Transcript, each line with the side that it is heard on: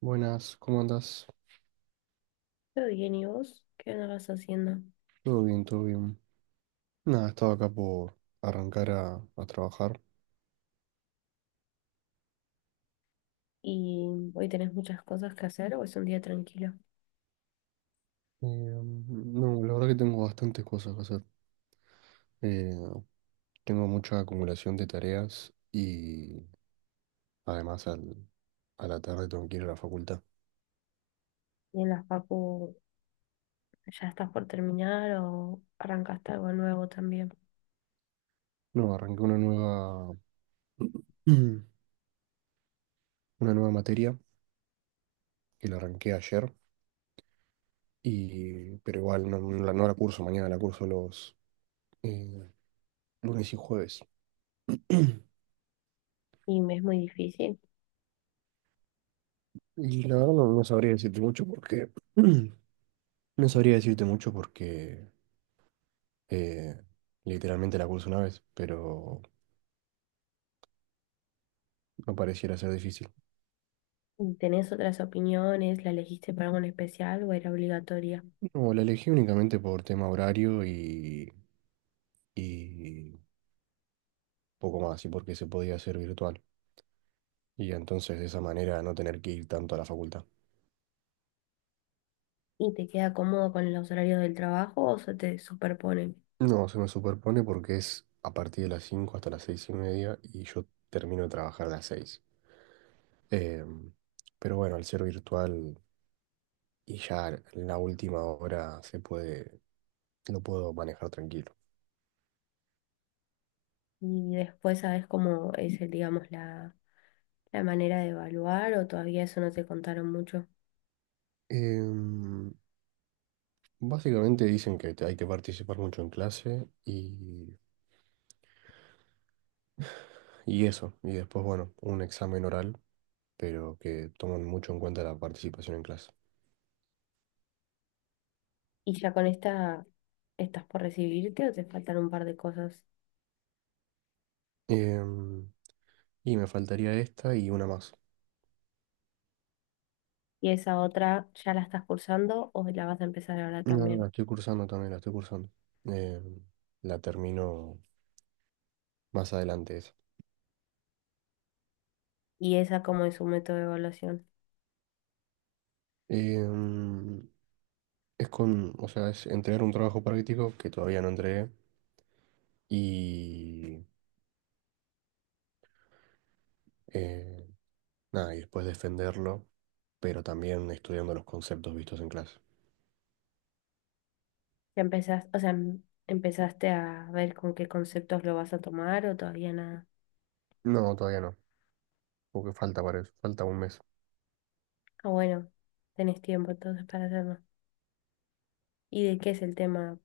right: Buenas, ¿cómo andas?
left: Todo bien, ¿y vos? ¿Qué andabas haciendo?
right: Todo bien, todo bien. Nada, estaba acá por arrancar a trabajar.
left: ¿Y hoy tenés muchas cosas que hacer o es un día tranquilo?
right: No, la verdad que tengo bastantes cosas que hacer. Eh, tengo mucha acumulación de tareas y además a la tarde tengo que ir a la facultad.
left: ¿Y en las papu ya estás por terminar o arrancaste algo nuevo también?
right: No, arranqué una nueva, una nueva materia que la arranqué ayer, y, pero igual no, no la curso mañana, la curso los eh, lunes y jueves.
left: Y me es muy difícil.
right: Y la verdad no, no sabría decirte mucho porque no sabría decirte mucho porque eh, literalmente la curso una vez, pero no pareciera ser difícil.
left: ¿Tenés otras opiniones? ¿La elegiste para algo en especial o era obligatoria?
right: No, la elegí únicamente por tema horario y poco más, y porque se podía hacer virtual. Y entonces de esa manera no tener que ir tanto a la facultad.
left: ¿Y te queda cómodo con los horarios del trabajo o se te superponen?
right: No, se me superpone porque es a partir de las 5 hasta las 6:30 y yo termino de trabajar a las 6. Em, pero bueno, al ser virtual y ya en la última hora se puede, lo puedo manejar tranquilo.
left: Y después sabes cómo es, el, digamos, la manera de evaluar o todavía eso no te contaron mucho.
right: Em, básicamente dicen hay que participar mucho en clase y eso. Y después, bueno, un examen oral, pero que toman mucho en cuenta la participación en clase.
left: Y ya con esta estás por recibirte o te faltan un par de cosas.
right: Em, y me faltaría esta y una más.
left: Y esa otra, ¿ya la estás cursando o la vas a empezar ahora
right: No, no,
left: también?
right: la estoy cursando también, la estoy cursando. Em, la termino más adelante esa.
left: Y esa como es su método de evaluación.
right: Em, es con, o sea, es entregar un trabajo práctico que todavía no entregué y... eh, nada, y después defenderlo, pero también estudiando los conceptos vistos en clase.
left: ¿Ya empezás, o sea, empezaste a ver con qué conceptos lo vas a tomar o todavía nada?
right: No, todavía no, porque falta para eso, falta un mes.
left: Ah, bueno, tenés tiempo entonces para hacerlo. ¿Y de qué es el tema?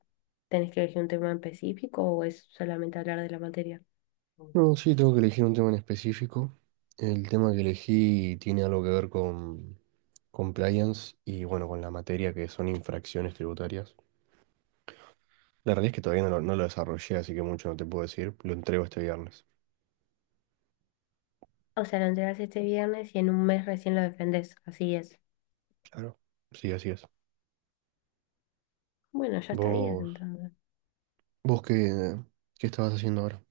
left: ¿Tenés que elegir un tema en específico o es solamente hablar de la materia?
right: No, sí, tengo que elegir un tema en específico. El tema que elegí tiene algo que ver con compliance y bueno, con la materia que son infracciones tributarias. La realidad es que todavía no lo desarrollé, así que mucho no te puedo decir. Lo entrego este viernes.
left: O sea, lo entregas este viernes y en un mes recién lo defendés. Así es.
right: Claro. Sí, así es.
left: Bueno, ya estarías
right: ¿Vos,
left: entonces.
right: vos qué estabas haciendo ahora?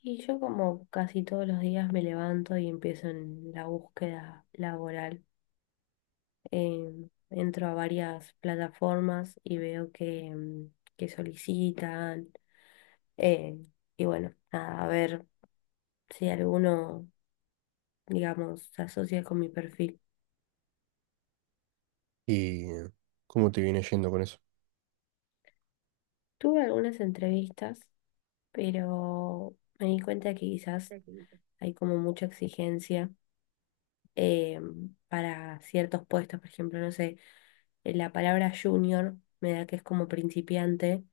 left: Y yo como casi todos los días me levanto y empiezo en la búsqueda laboral. Entro a varias plataformas y veo que, que solicitan. eh, y bueno, nada, a ver si alguno, digamos, se asocia con mi perfil.
right: ¿Y cómo te viene yendo con eso?
left: Tuve algunas entrevistas, pero me di cuenta que quizás hay como mucha exigencia eh, para ciertos puestos, por ejemplo, no sé, la palabra junior me da que es como principiante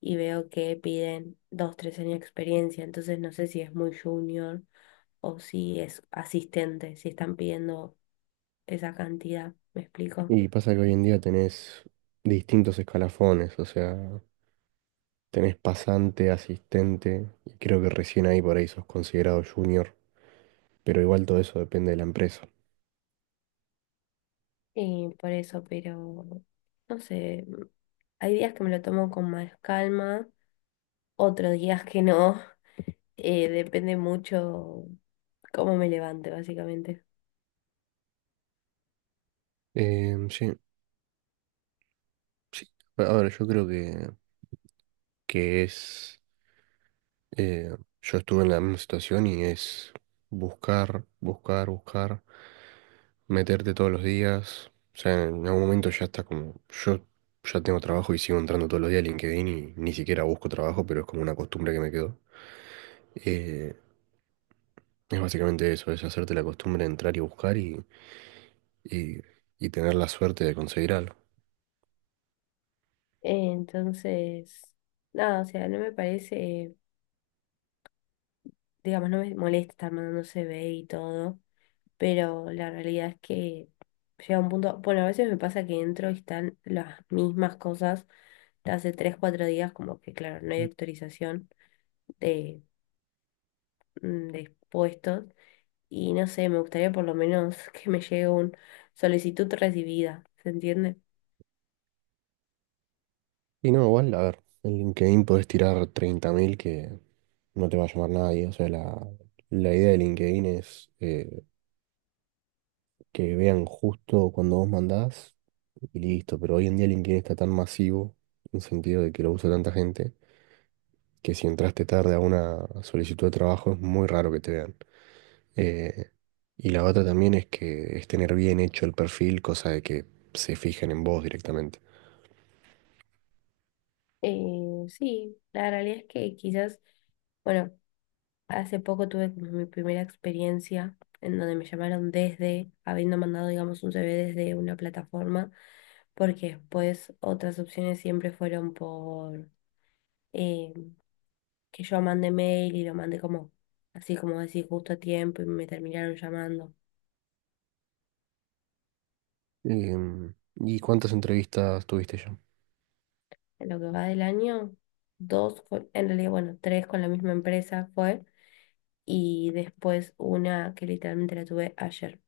left: y veo que piden dos, tres años de experiencia, entonces no sé si es muy junior o si es asistente, si están pidiendo esa cantidad, ¿me explico?
right: Y pasa que hoy en día tenés distintos escalafones, o sea, tenés pasante, asistente, y creo que recién ahí por ahí sos considerado junior, pero igual todo eso depende de la empresa.
left: Y por eso, pero no sé, hay días que me lo tomo con más calma, otros días que no, depende mucho cómo me levante, básicamente.
right: Sí, sí, a ver, yo creo que es Eh, yo estuve en la misma situación y es buscar, meterte todos los días. O sea, en algún momento ya está como, yo ya tengo trabajo y sigo entrando todos los días a LinkedIn y ni siquiera busco trabajo, pero es como una costumbre que me quedó. Eh, es básicamente eso, es hacerte la costumbre de entrar y buscar y, y tener la suerte de conseguir algo.
left: Entonces, nada, o sea, no me parece, digamos, no me molesta estar mandando CV y todo, pero la realidad es que llega un punto, bueno, a veces me pasa que entro y están las mismas cosas de hace 3 4 días, como que claro, no hay actualización de, mm, de puestos y no sé, me gustaría por lo menos que me llegue un solicitud recibida, ¿se entiende?
right: Y no, igual, a ver, en LinkedIn podés tirar 30,000 que no te va a llamar nadie. O sea, la idea de LinkedIn es que vean justo cuando vos mandás y listo. Pero hoy en día LinkedIn está tan masivo, en el sentido de que lo usa tanta gente, que si entraste tarde a una solicitud de trabajo es muy raro que te vean. Eh, y la otra también es que es tener bien hecho el perfil, cosa de que se fijen en vos directamente.
left: Sí, la realidad es que quizás... Bueno, hace poco tuve como mi primera experiencia en donde me llamaron desde, habiendo mandado, digamos, un CV desde una plataforma, porque después otras opciones siempre fueron por eh, que yo mandé mail y lo mandé como, así como decir, justo a tiempo y me terminaron llamando.
right: ¿Y cuántas entrevistas tuviste ya?
left: En lo que va del año, dos, en realidad, bueno, tres con la misma empresa fue, y después una que literalmente la tuve ayer.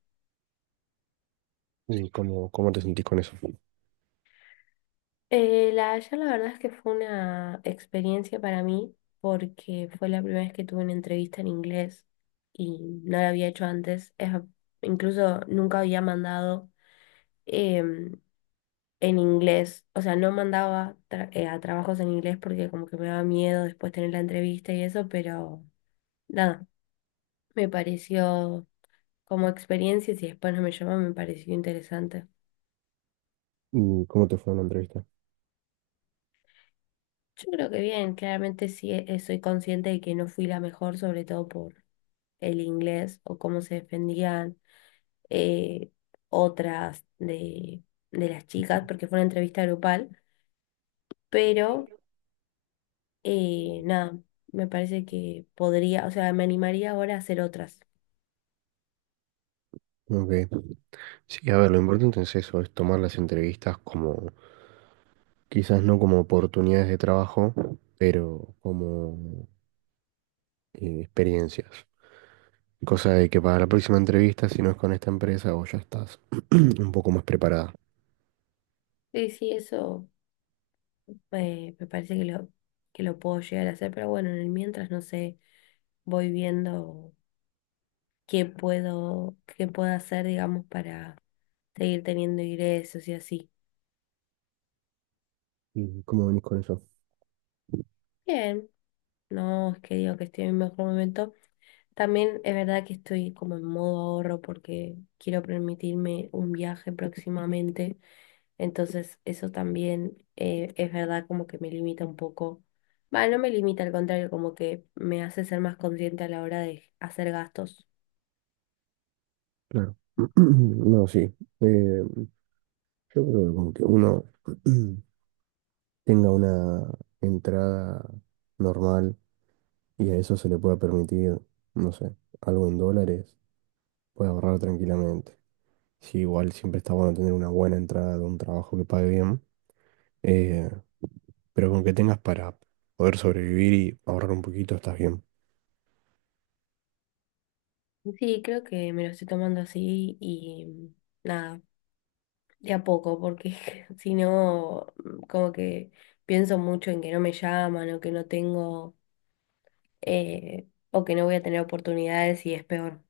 right: ¿Y cómo te sentís con eso?
left: La verdad es que fue una experiencia para mí porque fue la primera vez que tuve una entrevista en inglés y no la había hecho antes. Incluso nunca había mandado em, en inglés, o sea, no mandaba tra- a trabajos en inglés porque como que me daba miedo después tener la entrevista y eso, pero nada, me pareció como experiencia y si después no me llaman me pareció interesante.
right: ¿Y cómo te fue en la entrevista?
left: Yo creo que bien, claramente sí soy consciente de que no fui la mejor, sobre todo por el inglés o cómo se defendían eh, otras de las chicas, porque fue una entrevista grupal, pero nada, me parece que podría, o sea, me animaría ahora a hacer otras.
right: Ok. Sí, a ver, lo importante es eso, es tomar las entrevistas como, quizás no como oportunidades de trabajo, pero como experiencias. Cosa de que para la próxima entrevista, si no es con esta empresa, vos ya estás un poco más preparada.
left: Sí, sí, eso me parece que lo puedo llegar a hacer, pero bueno, en el mientras no sé, voy viendo qué puedo hacer, digamos, para seguir teniendo ingresos y así.
right: ¿Y cómo venís con eso?
left: Bien, no es que digo que estoy en mi mejor momento. También es verdad que estoy como en modo ahorro porque quiero permitirme un viaje próximamente. Entonces eso también es verdad como que me limita un poco. Va, no me limita, al contrario, como que me hace ser más consciente a la hora de hacer gastos.
right: Claro. No, sí. Eh, yo creo que con que uno tenga una entrada normal y a eso se le puede permitir, no sé, algo en dólares, puede ahorrar tranquilamente. Sí, igual siempre está bueno tener una buena entrada de un trabajo que pague bien, eh, pero con que tengas para poder sobrevivir y ahorrar un poquito, estás bien.
left: Sí, creo que me lo estoy tomando así y nada, de a poco, porque si no, mm, como que pienso mucho en que no me llaman o que no tengo o que no voy a tener oportunidades y es peor.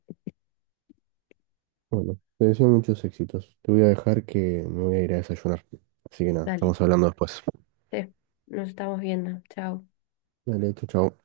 right: Bueno, te deseo muchos éxitos. Te voy a dejar que me voy a ir a desayunar. Así que nada,
left: Dale.
right: estamos hablando después.
left: Sí, nos estamos viendo. Chao.
right: Dale, chau, chau.